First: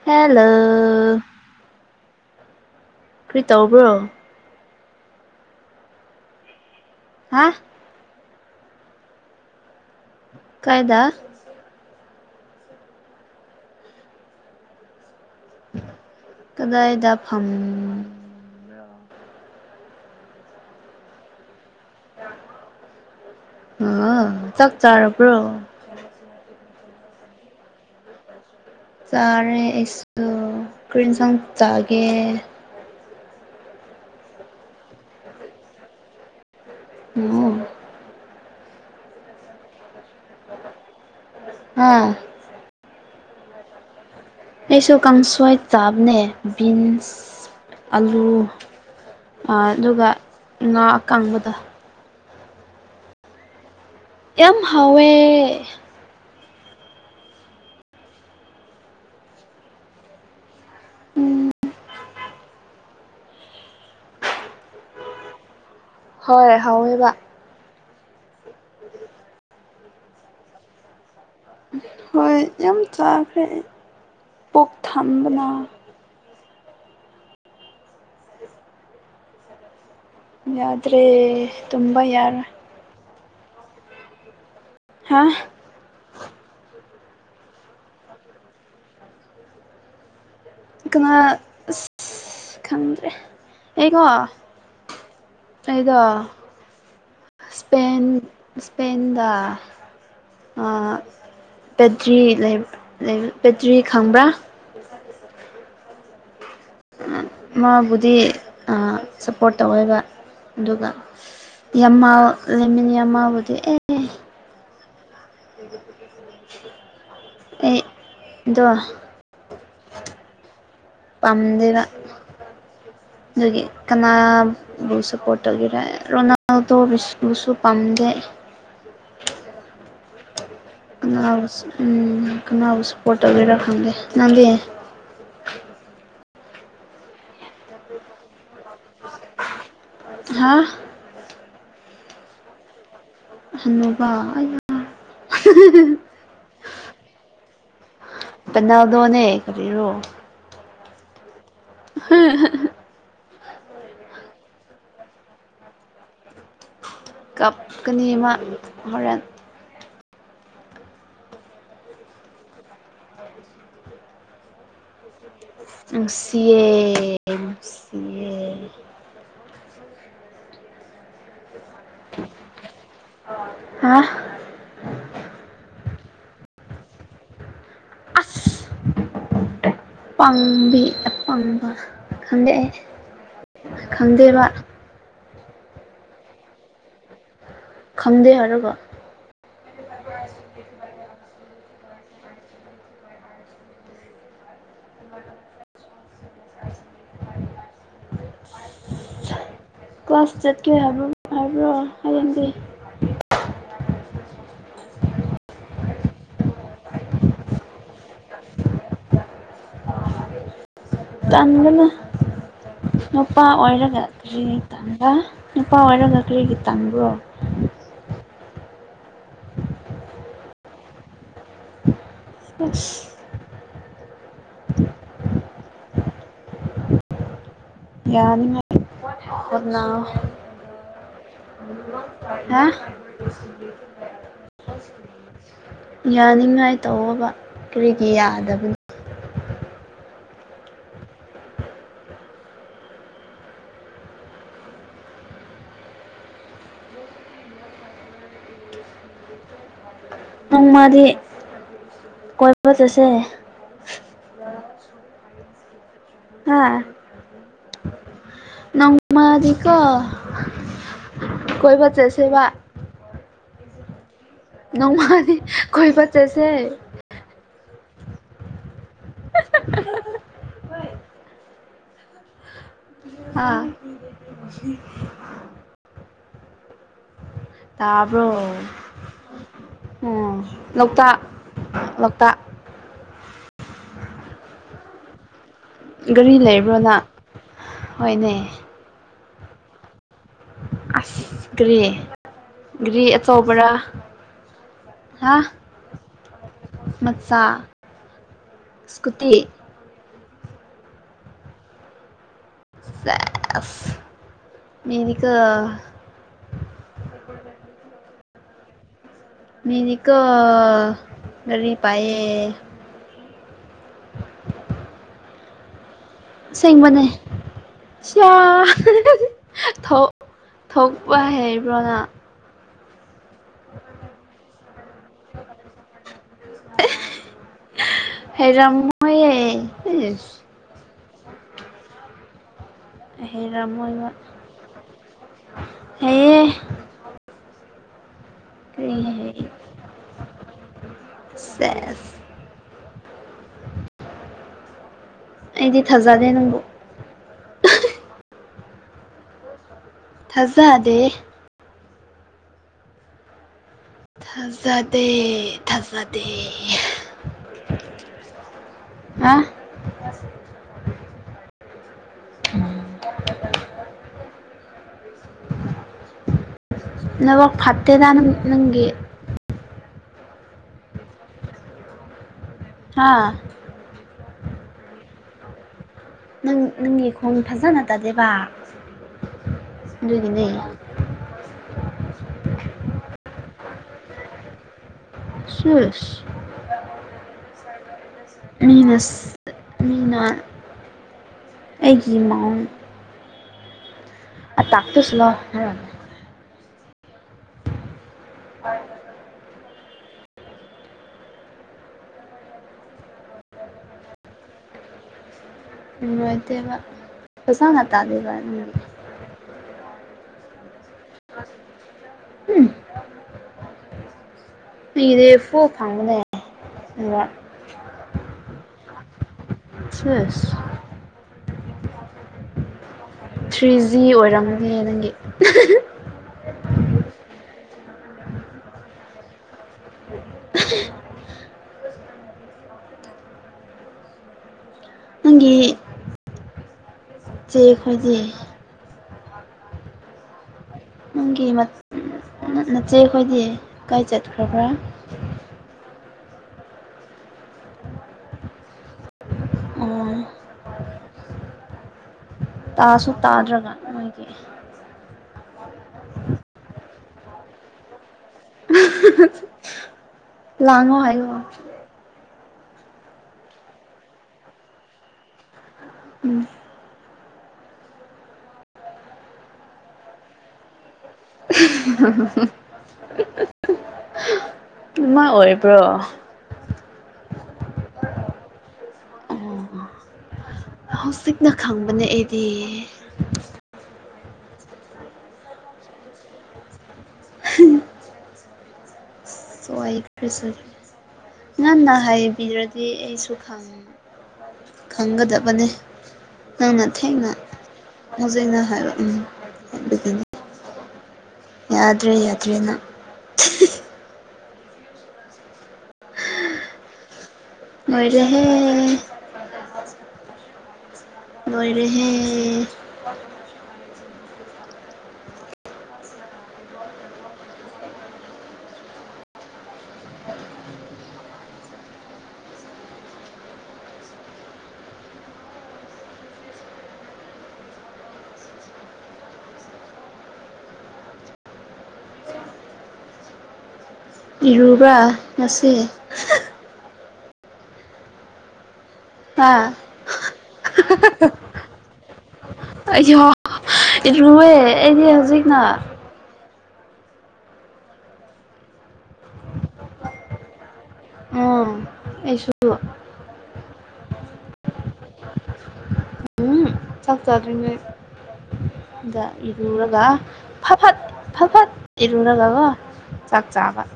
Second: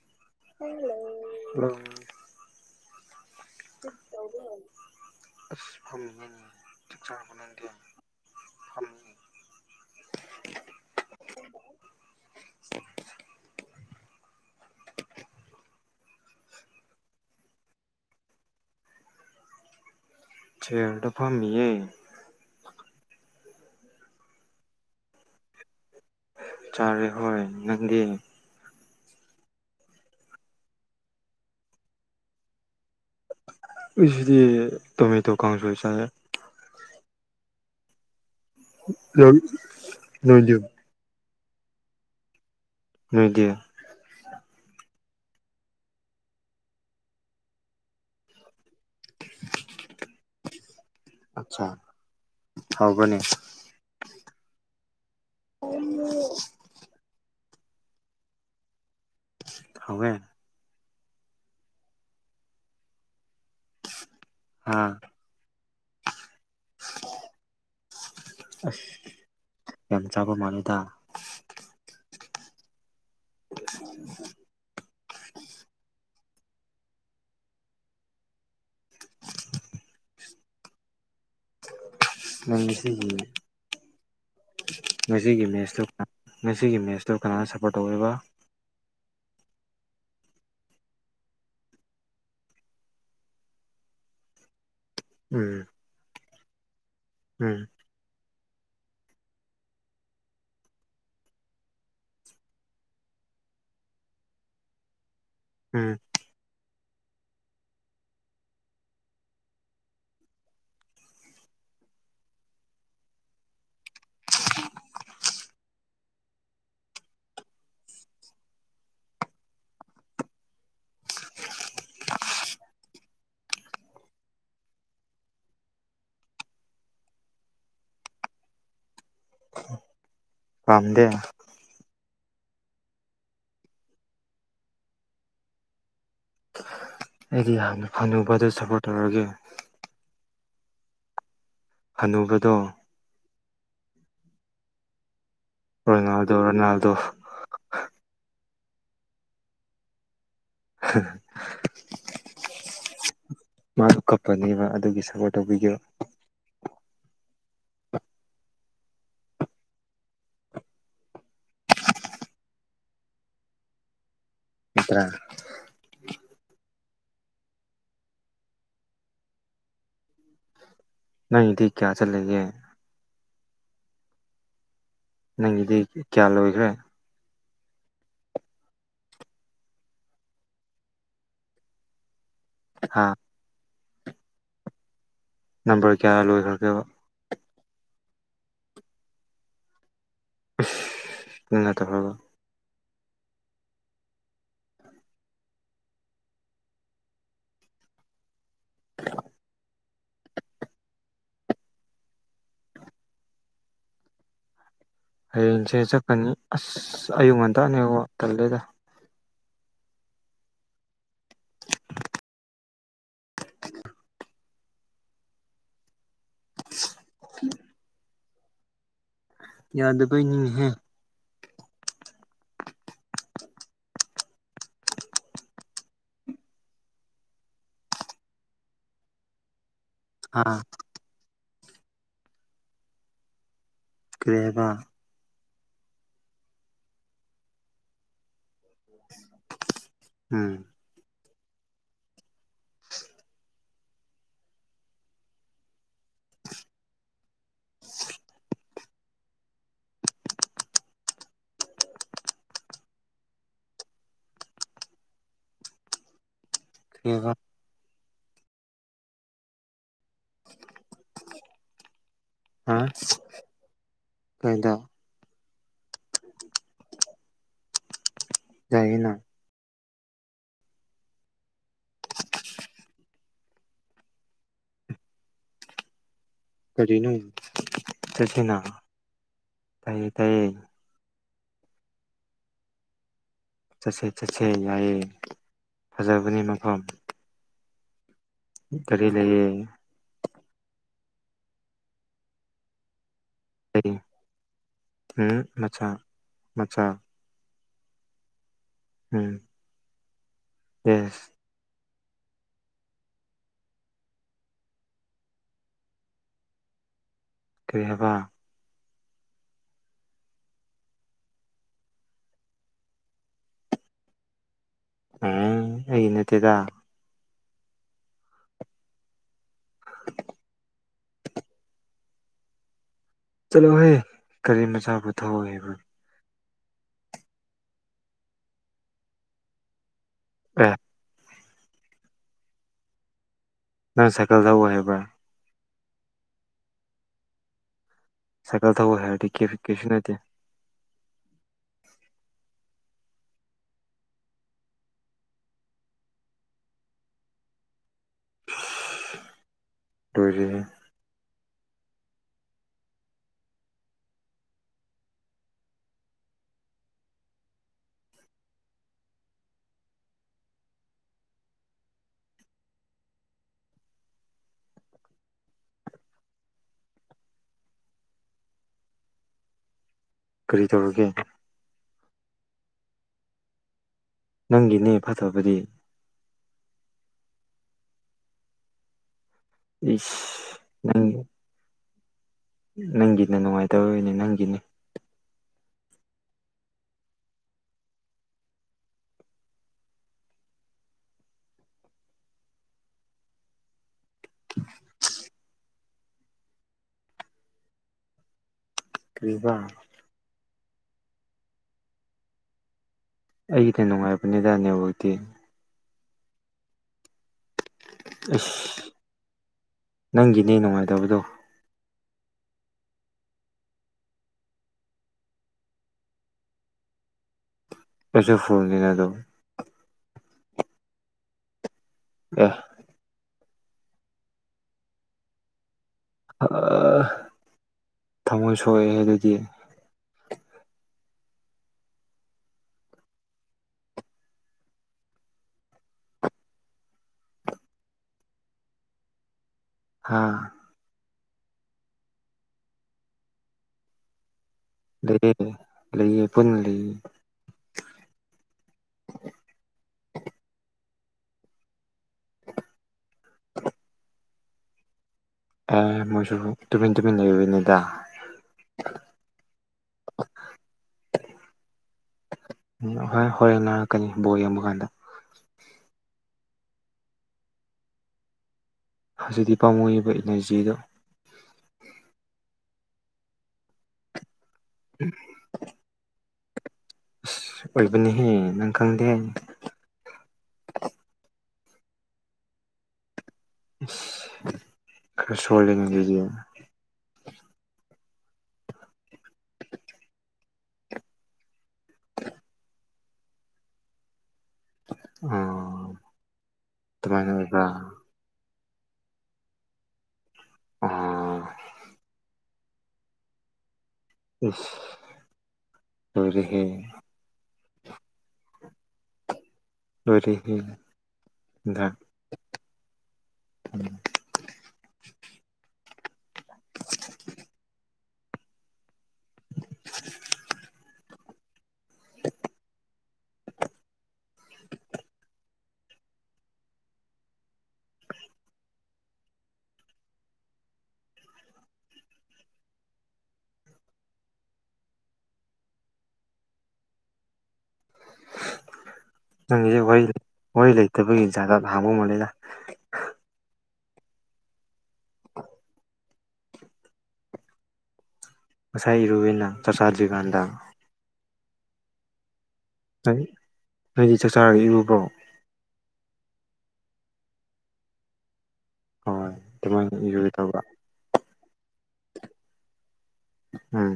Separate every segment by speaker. Speaker 1: hello ꯀ꯭ꯔꯤ ꯇꯧꯕ꯭ꯔꯣ
Speaker 2: ꯑꯁ ꯐꯝꯃꯤꯅꯦ ꯆꯥꯛ ꯆꯥꯔꯕ‌ꯣ
Speaker 1: ꯍꯥ
Speaker 2: ꯅꯪꯗꯤ [unintelligible]
Speaker 1: ꯀꯥꯏꯗ ꯀꯗꯥꯏꯗ ꯐꯝ
Speaker 2: ꯆꯤꯌꯥꯔꯗ ꯐꯝꯃꯤꯌꯦ
Speaker 1: ꯑ‌ꯣꯋ‌ꯣ ꯆꯥꯛ ꯆꯥꯔꯕꯔꯣ [inaudible]
Speaker 2: ꯆꯥꯔꯦ ꯍꯣꯏ ꯅꯪꯗꯤ
Speaker 1: ꯆꯥꯔꯦ ꯑꯩꯁꯨ ꯀꯔꯤ ꯑꯦꯟꯁꯥꯡ ꯆꯥꯒꯦ
Speaker 2: ꯑꯩ ꯁꯤꯗꯤ ꯇꯣꯃꯦꯇꯣ ꯀꯥꯡꯁꫭꯏ ꯆꯥꯡꯒꯦ
Speaker 1: [unintelligible]
Speaker 2: [unintelligible]
Speaker 1: ꯑꯥ
Speaker 2: ꯅꫭꯏꯗꯤ
Speaker 1: ꯑꯩꯁꯨ ꯀꯥꯡꯁꫭꯏ ꯆꯥꯕꯅꯦ ꯕꯤꯟꯁ ꯑꯂꯨ ꯑꯗꯨꯒ ꯉꯥ ꯑꯀꯪꯕꯗꯣ
Speaker 2: ꯑꯆꯥ ꯍꯥꯎꯒꯅꯦ
Speaker 1: ꯌꯥꯝ ꯍꯥꯎꯋꯦ
Speaker 2: ꯍꯥꯎꯋꯦ ꯍꯥꯥ
Speaker 1: ꯍꯣꯏ ꯍꯥꯎꯋꯦꯕ
Speaker 2: ꯑꯁ ꯌꯥꯝ ꯆꯥꯕ ꯃꯥꯅꯤꯗ
Speaker 1: ꯍꯣꯏ ꯌꯥꯝ ꯆꯥꯈ꯭ꯔꯦ ꯄꯣꯛ ꯊꯝꯕꯅ ꯌꯥꯗ꯭ꯔꯦ ꯇꯨꯝꯕ ꯌꯥꯔ
Speaker 2: ꯅꯪ ꯉꯁꯤꯒꯤ
Speaker 1: ꯍꯥ
Speaker 2: ꯉꯁꯤꯒꯤ ꯃꯦꯁꯇ ꯉꯁꯤꯒꯤ ꯃꯦꯠꯁꯇꯨ ꯀꯅꯥꯗ ꯁꯞꯄꯣꯔꯠ ꯇꯧꯋꯦꯕ
Speaker 1: ꯀꯅꯥ ꯈꯪꯗ꯭ꯔꯦ ꯑꯩꯀꯣ
Speaker 2: ꯎꯝ
Speaker 1: ꯑꯩꯗꯣ
Speaker 2: ꯎꯝ
Speaker 1: ꯏꯁꯄꯦꯟ ꯏꯁꯄꯦꯟꯗ ꯕꯦꯇ꯭ꯔꯤ ꯕꯦꯇ꯭ꯔꯤ ꯈꯪꯕ꯭ꯔꯥ ꯄꯁ
Speaker 2: ꯎꯝ
Speaker 1: ꯃꯥꯕꯨꯗꯤ ꯁꯞꯄꯣꯔꯠ ꯇꯧꯋꯦꯕ ꯑꯗꯨꯒ ꯌꯥꯝꯃ ꯂꯩꯃꯤꯟꯅ ꯌꯥꯝ ꯃꯥꯕꯨꯗꯤ ꯑꯦ
Speaker 2: [inaudible]
Speaker 1: ꯑꯩ [inaudible] ꯄꯥꯝꯗꯦꯕ ꯑꯗꯨꯒꯤ ꯀꯅꯥ ꯕꯨꯁꯄꯣꯇꯜꯒꯤꯔꯦ ꯔꯣꯅꯥꯜꯗ ꯕꯨꯁꯨ ꯄꯥꯝꯗꯦ
Speaker 2: [inaudible] ꯄꯥꯝꯗꯦ
Speaker 1: ꯀꯅꯥꯕꯨ ꯎ ꯀꯅꯥꯕꯨ ꯁꯞꯄꯣꯔꯠ ꯇꯧꯕꯤꯔ ꯈꯪꯗꯦ ꯅꯪꯗꯤ
Speaker 2: ꯑꯩꯗꯤ ꯌꯥꯝꯅ ꯍꯅꯨꯕꯗ ꯁꯞꯄꯣꯔꯠ ꯇꯧꯔꯒꯦ
Speaker 1: ꯍꯥꯥ
Speaker 2: ꯍꯅꯨꯕꯗꯣ
Speaker 1: ꯍꯟꯅꯨꯕ
Speaker 2: ꯔꯣꯅꯥꯜꯗꯣ ꯔꯣꯅꯥꯜꯗꯣ
Speaker 1: ꯄꯦꯟꯅꯥꯜꯗꯣꯅꯦ ꯀꯔꯤꯔꯣ
Speaker 2: [inaudible]
Speaker 1: [inaudible]
Speaker 2: ꯃꯥꯁꯨ ꯀꯞꯄꯅꯦꯕ ꯑꯗꯨꯒꯤ ꯁꯄꯣꯔꯠ ꯇꯧꯕꯤꯒꯣ
Speaker 1: ꯀꯥꯞꯀꯅꯤ ꯑꯃ ꯍꯣꯔꯦꯟ
Speaker 2: ꯑꯠꯇ꯭ꯔ
Speaker 1: ꯪ ꯁꯤ ꯑꯦ ꯁꯤ
Speaker 2: ꯅꯗꯤ ꯀꯌꯥ ꯆꯜꯦ
Speaker 1: ꯍꯥ
Speaker 2: ꯅꯪꯒꯤꯗꯤ ꯀꯌꯥ ꯂꯣꯏꯈ꯭ꯔꯦ
Speaker 1: ꯄꯥꯪꯕꯤ ꯑꯄꯥꯪꯕ ꯈꯪꯗꯛꯑꯦ
Speaker 2: ꯍꯥ
Speaker 1: ꯈꯪꯗꯦꯕ
Speaker 2: ꯅꯝꯕꯔ ꯀꯌꯥ ꯂꯣꯏꯈ꯭ꯔꯒꯦꯕ
Speaker 1: ꯈꯪꯗꯦ ꯍꯥꯏꯔꯕ
Speaker 2: ꯀꯠꯇ ꯍꯒ [inaudible]
Speaker 1: ꯀ꯭ꯂꯥꯁ ꯆꯠꯀꯦ ꯍꯥꯏꯕ ꯍꯥꯏꯕ꯭ꯔꯣ ꯍꯌꯦꯡꯗꯤ
Speaker 2: ꯍꯌꯦꯡꯁꯦ ꯆꯠꯀꯅꯤ ꯑꯁ ꯑꯌꯨꯛ ꯉꯟꯇꯥꯛꯅꯦ ꯇꯜꯂꯦꯗ
Speaker 1: ꯇꯝꯗꯅ ꯅꯨꯄꯥ ꯑꯣꯏꯔꯒ ꯀꯔꯤꯒꯤ ꯇꯕ ꯅꯨꯄꯥ ꯑꯣꯏꯔꯒ ꯀꯔꯤꯒꯤ ꯇꯕ꯭ꯔꯣ
Speaker 2: ꯌꯥ ꯑꯗꯨꯕꯩꯅꯤꯍꯦ
Speaker 1: ꯑ ꯌꯥꯅꯤꯉꯅꯥ
Speaker 2: ꯍꯥꯥ
Speaker 1: ꯍꯥ
Speaker 2: ꯀ꯭ꯔꯦꯕ
Speaker 1: ꯌꯥꯅꯤꯡꯉꯥꯏ ꯇꯧꯕ ꯀꯔꯤꯒꯤ ꯌꯥꯗꯕꯅꯣ
Speaker 2: ꯎꯝ ꯎ [inaudible]
Speaker 1: ꯅꯣꯡ ꯃꯥꯗꯤ ꯀꯣꯏꯕ ꯆꯠꯁꯦ ꯑ ꯍꯥ
Speaker 2: ꯀꯔꯤ ꯍꯥꯏꯕ
Speaker 1: ꯅꯧꯃꯔꯤ ꯀꯣ ꯀꯣꯏꯕ ꯆꯦꯁꯦꯕ
Speaker 2: ꯍꯥ ꯀꯩꯗ
Speaker 1: ꯅꯣꯡꯃꯗꯤ ꯈ ꯄ ꯆꯦꯁꯦ
Speaker 2: ꯌꯥꯥꯏꯅ
Speaker 1: ꯍꯣꯏ ꯑꯥ
Speaker 2: ꯀꯔꯤꯅꯣ
Speaker 1: ꯇꯥꯕ꯭ꯔꯣ
Speaker 2: ꯆꯠꯁꯤꯅ ꯇꯥꯏꯌꯦ
Speaker 1: ꯎꯝ
Speaker 2: ꯇꯥꯏꯌꯦ
Speaker 1: ꯂꯣꯛꯇꯥꯛ ꯂꯣꯛꯇꯥꯛ
Speaker 2: ꯆꯠꯁꯦ ꯆꯠꯁꯦ ꯌꯥꯏꯌꯦꯦ
Speaker 1: ꯒꯥꯔꯤ ꯂꯩꯕ꯭ꯔꯣꯅ ꯍꯣꯏꯅꯦ
Speaker 2: ꯀꯔꯤ ꯂꯩꯌꯦ
Speaker 1: ꯑꯁ ꯒ꯭ꯔꯤ ꯒ꯭ꯔꯤ ꯑꯆꯧꯕꯔ
Speaker 2: ꯑꯩ ꯎꯝ ꯃꯆꯥ ꯃꯆꯥ
Speaker 1: ꯃꯆꯥꯥ ꯏꯁꯀꯨꯇ
Speaker 2: ꯎꯝ
Speaker 1: ꯐꯦ ꯃꯤꯅꯤꯀ
Speaker 2: ꯀꯔꯤ ꯍꯥꯏꯕ
Speaker 1: ꯃꯤꯦꯅꯤꯀ ꯔꯤ ꯄꯑ
Speaker 2: ꯑ ꯑꯩꯅ
Speaker 1: ꯁꯦꯡꯕꯅꯦ ꯊꯣꯛ ꯊꯣꯛꯄ ꯍꯩꯕ꯭ꯔꯣꯅ
Speaker 2: ꯆꯠꯂꯣꯍꯦ ꯀꯔꯤ ꯃꯆꯥꯕꯨ ꯊꯑꯣꯏꯦꯕ
Speaker 1: ꯍꯦꯔꯝꯃ
Speaker 2: ꯑ
Speaker 1: ꯍꯦꯔꯥꯃ
Speaker 2: ꯅꯪ ꯁꯥꯏꯀꯜꯗꯎ ꯍꯥꯏꯕ꯭ꯔꯥ
Speaker 1: ꯑꯦꯌꯦꯦ
Speaker 2: ꯁꯥꯏꯀꯜ ꯊꯧ
Speaker 1: ꯀꯔꯤ
Speaker 2: ꯍꯥꯏꯔꯗꯤ ꯀ
Speaker 1: ꯍꯩ
Speaker 2: ꯀꯩꯁꯨ ꯅꯠꯇꯦ
Speaker 1: ꯁꯦꯁ ꯑꯩꯗꯤ ꯊꯥꯖꯗꯦ ꯅꯪꯕꯨꯣ
Speaker 2: ꯂꯣꯏꯔꯦꯍꯦ
Speaker 1: ꯊꯥꯖꯗꯦ ꯊꯖꯗ ꯊꯖꯗꯦ ꯑ ꯑꯁ ꯅꯕꯒ ꯐꯠꯇꯦꯗ ꯅꯪꯒꯤ
Speaker 2: ꯀꯔꯤ ꯇꯧꯔꯒꯦ
Speaker 1: ꯍꯥꯥ
Speaker 2: ꯅꯪꯒꯤꯅꯦ ꯐꯠꯇꯕꯗꯤ
Speaker 1: ꯅꯪ ꯅꯪꯒꯤ ꯈꯣꯟ ꯐꯖꯅ ꯇꯗꯦꯕ
Speaker 2: ꯁ ꯅꯪꯦ ꯅꯪꯒꯤꯅ ꯅꯨꯡꯉꯥꯏꯇꯣꯏꯅꯦ ꯅꯪꯒꯤꯅꯤ
Speaker 1: ꯁꯨꯁ ꯁꯔ ꯃꯤꯅ ꯃꯤꯅ ꯑꯩꯒꯤ ꯏꯃꯥ ꯑ ꯇꯥꯛꯇꯁꯂꯣ ꯍ
Speaker 2: ꯀ꯭ꯔꯤꯄꯥ ꯑꯩꯒꯤꯗꯤ ꯅꯨꯡꯉꯥꯏꯕꯅꯤꯗꯅꯦꯕꯨꯖꯤꯗꯤ
Speaker 1: ꯎꯠꯇꯕ ꯄꯩꯁꯥꯅ ꯇꯥ ꯑꯗꯨꯦꯕ
Speaker 2: ꯑꯁ ꯅꯪꯒꯤꯅꯦ ꯅꯨꯡꯉꯥꯏꯇꯕꯗꯣ
Speaker 1: ꯎꯝ ꯑꯩꯒꯤꯗꯤ ꯐꯨ ꯐꯥꯡꯕꯅꯦ ꯑꯗꯨꯒ
Speaker 2: ꯀꯁꯨꯁꯨ ꯐꯣꯟꯅꯤꯅ ꯑꯗꯨꯣ
Speaker 1: ꯆꯦꯁ
Speaker 2: ꯑ‌ꯦ
Speaker 1: ꯊ꯭ꯔꯤ ꯖꯤ ꯑꯣꯏꯔꯝꯅꯤ ꯅꯪꯒꯤ
Speaker 2: ꯑ ꯊꯃꯣꯏ ꯁꯣꯛꯑꯦ ꯍ‌ꯦ ꯑꯗꯨꯗꯤ
Speaker 1: [unintelligible] ꯅꯪꯒꯤ ꯆꯦ ꯑꯩꯈꯣꯏꯁ [unintelligible]
Speaker 2: ꯍꯥꯥ
Speaker 1: ꯅꯪꯒꯤ ꯅꯆꯦ ꯑꯩꯈꯣꯏꯗꯤ ꯀꯥꯏ ꯆꯠꯈ꯭ꯔꯕ꯭ꯔꯥ
Speaker 2: ꯂꯩꯌꯦ ꯂꯩꯌꯦ ꯄꯨꯟꯅ ꯂꯩꯌꯦ
Speaker 1: ꯑꯣ ꯇꯥꯁꯨ ꯇꯥꯗ꯭ꯔꯒ ꯃꯣꯏꯒꯤ
Speaker 2: ꯑꯦ ꯃꯣꯏꯁꯨ ꯇꯨꯃꯤꯦꯟ ꯇꯨꯃꯤ ꯂꯩꯟꯅꯗ
Speaker 1: ꯂꯉꯣ ꯍꯥꯏꯣ
Speaker 2: ꯎꯝ ꯍꯣꯏ ꯍꯣꯔꯦꯟ ꯅꯥꯔꯛꯀꯅꯤ ꯕꯣꯔ ꯌꯦꯡꯕ ꯀꯥꯟꯗ
Speaker 1: ꯎꯝ
Speaker 2: ꯍꯧꯖꯤꯛꯇꯤ ꯄꯥꯝꯃꯣꯏꯏꯕ ꯏꯅꯔꯖꯤꯗꯣ
Speaker 1: ꯃꯥꯏ ꯑꯣꯏꯕ꯭ꯔꯣ
Speaker 2: ꯑꯁ ꯑꯣꯏꯕꯅꯤꯍꯦ ꯅꯪ ꯈꯪꯗꯦ
Speaker 1: ꯍꯧꯖꯤꯛꯅ ꯈꯪꯕ ꯅ ꯑꯩꯗꯤ
Speaker 2: ꯈꯔ ꯁꫭꯏꯔꯅ ꯑꯗꯨꯗ
Speaker 1: ꯁꯣ ꯑꯩꯁ [unintelligible] ꯉꯅ ꯍꯥꯏꯕꯤꯔꯗꯤ ꯑꯩꯁꯨ ꯈꯪꯉꯦ ꯈꯪꯒꯗꯕꯅꯤ ꯅꯪꯅ ꯊꯦꯡꯅ
Speaker 2: ꯑꯗꯨꯃꯥꯏꯅ ꯑꯣꯏꯕ꯭ꯔꯥ
Speaker 1: ꯃꯖꯩꯅ ꯍꯥꯏꯔ ꯎꯝ [unintelligible]
Speaker 2: ꯑꯥ
Speaker 1: ꯌꯥꯗ꯭ꯔꯦ ꯌꯥꯗ꯭ꯔꯦ ꯅꯪ ꯎ [unintelligible]
Speaker 2: ꯏꯁ ꯂꯥꯏꯔꯍꯦ
Speaker 1: ꯂꫭꯏꯔꯍꯦ
Speaker 2: ꯂꯣꯏꯔꯤ ꯗ
Speaker 1: ꯂꫭꯏꯔꯍꯦ
Speaker 2: ꯎꯝ [unintelligible] [unintelligible]
Speaker 1: ꯏꯔꯨꯕꯔ ꯉꯁꯤ ꯍꯥ
Speaker 2: ꯅꯪꯒꯤꯖ ꯋꯥꯔꯤ ꯋꯔꯤ ꯂꯩꯇꯕꯤ ꯖꯥꯇ-ꯖꯥꯇ ꯊꯪꯕ ꯃꯂ‌ꯦꯗ
Speaker 1: ꯑꯩꯁꯨꯍ ꯏꯔꯨꯋ‌ꯦ ꯍꯧꯖꯤꯛꯅ
Speaker 2: ꯉꯁꯥꯏ ꯏꯔꯨꯅ ꯆꯥꯛ ꯆꯥꯗ꯭ꯔꯤꯀꯥꯟꯗ
Speaker 1: ꯑꯣ ꯑꯩꯁꯨ
Speaker 2: ꯅꯪꯗꯤ ꯆꯥꯛ ꯆꯔ ꯏꯔꯨꯕ꯭ꯔꯣ
Speaker 1: ꯎꯝ ꯆꯥꯛꯖꯥꯗ꯭ꯔꯤꯉꯩꯗ
Speaker 2: ꯍꯣꯏ ꯑꯗꯨꯃꯥꯏꯅ
Speaker 1: ꯏꯔꯨꯔꯒ
Speaker 2: ꯏꯔꯨꯒꯦ ꯇꯧꯕ
Speaker 1: ꯐꯐꯠ ꯐꯐꯠ ꯏꯔꯨꯔꯒꯀꯣ ꯆꯥꯛꯆꯥꯥꯕ
Speaker 2: ꯎꯝ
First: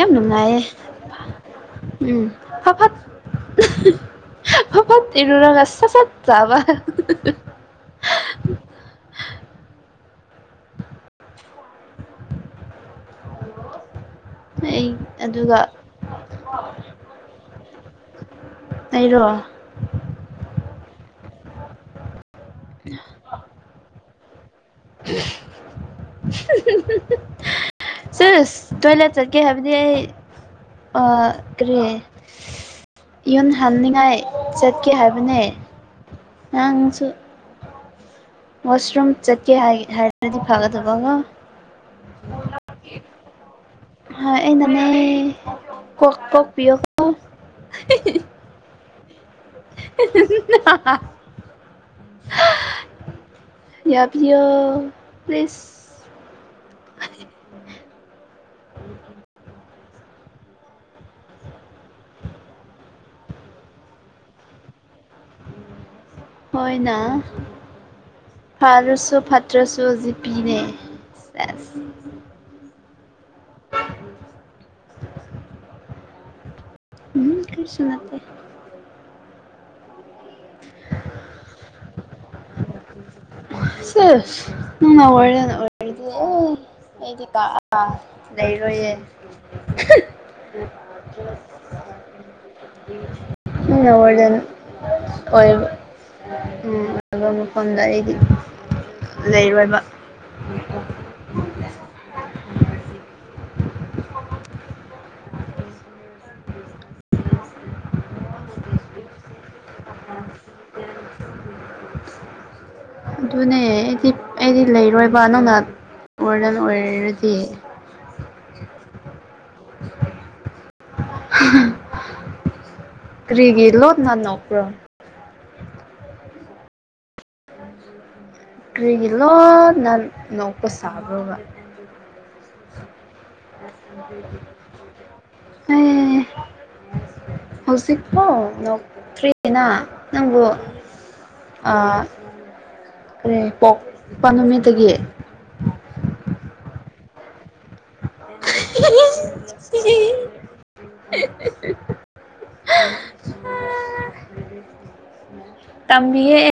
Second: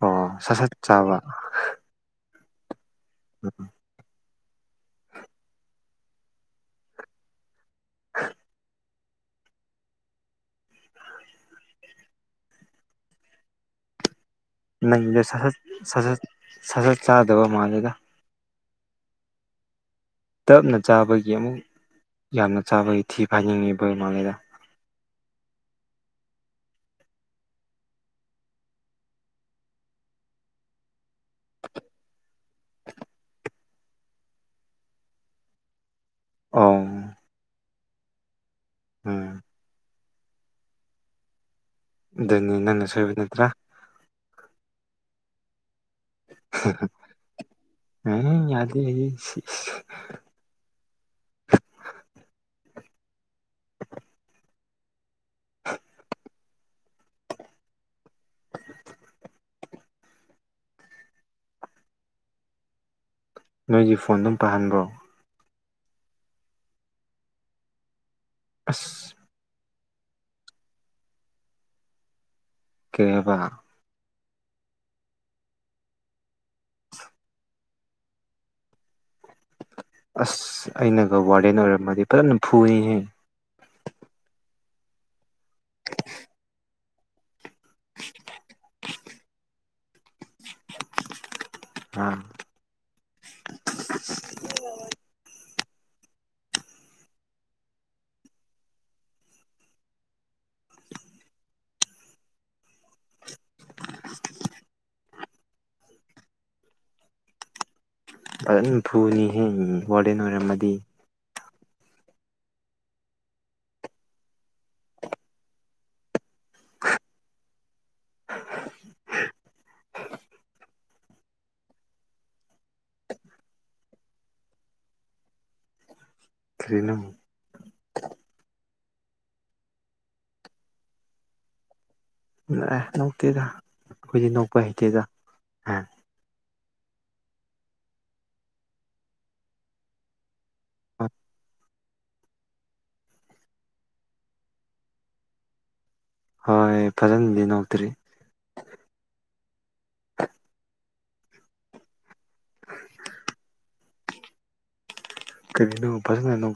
Speaker 2: ꯑꯣ ꯁꯠ ꯁꯠ ꯆꯥꯕ
Speaker 1: ꯎꯝ ꯐꯐꯠ ꯐꯐꯠ ꯏꯔꯔꯒꯥꯁ ꯆꯐꯠ ꯆꯥꯕ
Speaker 2: [inaudible]
Speaker 1: ꯑꯩ
Speaker 2: ꯅꯪꯗ ꯁꯠ
Speaker 1: ꯑꯗꯨꯒ
Speaker 2: ꯁꯠ ꯁꯠꯠ ꯁ ꯁꯠ ꯆꯥꯗꯕ ꯃꯥꯜꯂꯦꯗ
Speaker 1: ꯑꯩꯔꯣ
Speaker 2: ꯇꯞꯅ ꯆꯥꯕꯒꯤ ꯑꯃꯨꯛ ꯌꯥꯝꯅ ꯆꯥꯕꯒꯤ ꯊꯤ ꯐꯥꯏꯅꯤꯡꯉꯤꯕ ꯃꯥꯜꯂꯤꯗ
Speaker 1: ꯍꯤꯍꯤ ꯁꯔ ꯇꯣꯏꯂꯦꯠ ꯆꯠꯀꯦ ꯍꯥꯏꯕꯗꯤ ꯑꯩ ꯀꯔꯤ ꯌꯨꯟ ꯍꯟꯅꯤꯉꯥꯏ ꯆꯠꯀꯦ ꯍꯥꯏꯕꯅꯦ
Speaker 2: ꯑꯣ
Speaker 1: ꯑꯥꯡꯁꯨ ꯋꯥꯁ ꯔꯨꯝꯝ
Speaker 2: ꯎꯝ
Speaker 1: ꯆꯠꯀꯦ ꯍꯥꯏ ꯍꯥꯏꯗꯤ ꯐꯒꯗꯕ ꯀꫭ
Speaker 2: ꯑꯗꯨꯅꯤ ꯅꯪꯅ ꯁꯣꯏꯕ ꯅꯠꯇ꯭ꯔꯥ
Speaker 1: ꯍꫭꯏ ꯑꯩꯅꯅꯩ ꯀꯣꯛ ꯀꯣꯛ ꯄꯤꯌꯨꯀꫭ
Speaker 2: ꯎꯝ ꯌꯥꯗ ꯏꯩꯗ ꯁꯤ ꯏꯁ
Speaker 1: [unintelligible] ꯌꯥꯕꯤꯌꫭ ꯄ꯭ꯂꯦꯁ
Speaker 2: ꯅꯣꯏꯗꯤ ꯐꯣꯟꯗꯨꯝ ꯄꯥꯍꯟꯕ꯭ꯔꯣ
Speaker 1: ꯍꫭꯏꯅ
Speaker 2: ꯑꯁ
Speaker 1: ꯐꯔꯁꯨ ꯐꯠ ꯇ꯭ꯔꯁꯨ ꯖꯤꯄꯤꯅꯦ ꯁ‌ꯦꯁ
Speaker 2: ꯀꯩꯍꯕ
Speaker 1: [inaudible] ꯎꯝ ꯀꯩꯁꯨꯅꯇ‌ꯦ
Speaker 2: ꯑꯁ ꯑꯩꯅꯒ ꯋꯥꯔꯗꯦꯟ ꯑꯣꯏꯔꯝꯃꯗꯤ ꯐꯖꯅ ꯐꯨꯅꯤꯍꯦ
Speaker 1: ꯦ ꯎꯅ [unintelligible] ꯑꯩꯗꯤ ꯀꯛꯑ ꯂꯩꯔꯣꯏꯌꯦ
Speaker 2: ꯎꯝ
Speaker 1: ꯋꯥꯔꯗꯟ ꯑꯣꯏꯕ ꯎꯝ ꯕ ꯃꯐꯝꯗ ꯑꯩꯗꯤ ꯂꯩꯔꯣꯏꯕ
Speaker 2: ꯐꯖꯅꯝꯐꯨꯅꯤ ꯍꯦꯛ ꯋꯥꯔꯗꯦꯟ ꯑꯣꯏꯔꯝꯃꯗꯤ
Speaker 1: ꯑꯗꯨꯅꯦ ꯑꯩꯗꯤ ꯑꯩꯗꯤ ꯂꯩꯔꯣꯏꯕ ꯅꯪꯅ ꯋꯔꯗꯟ ꯑꯣꯏꯔꯗꯤ ꯍꯥ ꯀ꯭ꯔꯤꯒꯤ ꯏꯂꯣ ꯅꯅ ꯑꯣꯄ꯭ꯔꯥ
Speaker 2: ꯀꯔꯤꯅꫭ
Speaker 1: ꯀ꯭ꯔꯤꯒꯤ ꯂꯣꯟꯅ ꯅꯣꯛꯄ ꯁꯥꯕ꯭ꯔꫭꯕ
Speaker 2: ꯅꯣꯛꯇꯦꯗ ꯑꯩꯈꯣꯏꯗꯤ ꯅꯣꯛꯄ ꯍꯩꯇꯦꯗ ꯑ
Speaker 1: ꯍꯧꯖꯤꯛ ꯐꯥꯎ ꯅꯣꯛꯇ꯭ꯔꯤꯅ ꯅꯪꯕꯨ ꯑ ꯀꯔꯦ ꯄꯣꯛꯄ ꯅꯨꯃꯤꯠꯇꯒꯤ
Speaker 2: ꯍꯣꯏ ꯐꯖꯅꯗꯤ ꯅꯣꯛꯇ꯭ꯔꯤ
Speaker 1: ꯍꯤ ꯍꯤ ꯍꯤ
Speaker 2: ꯀꯔꯤꯅꯣ ꯐꯖꯅ ꯅꯣꯛ
Speaker 1: ꯇꯝꯕꯤꯒ‌ꯦ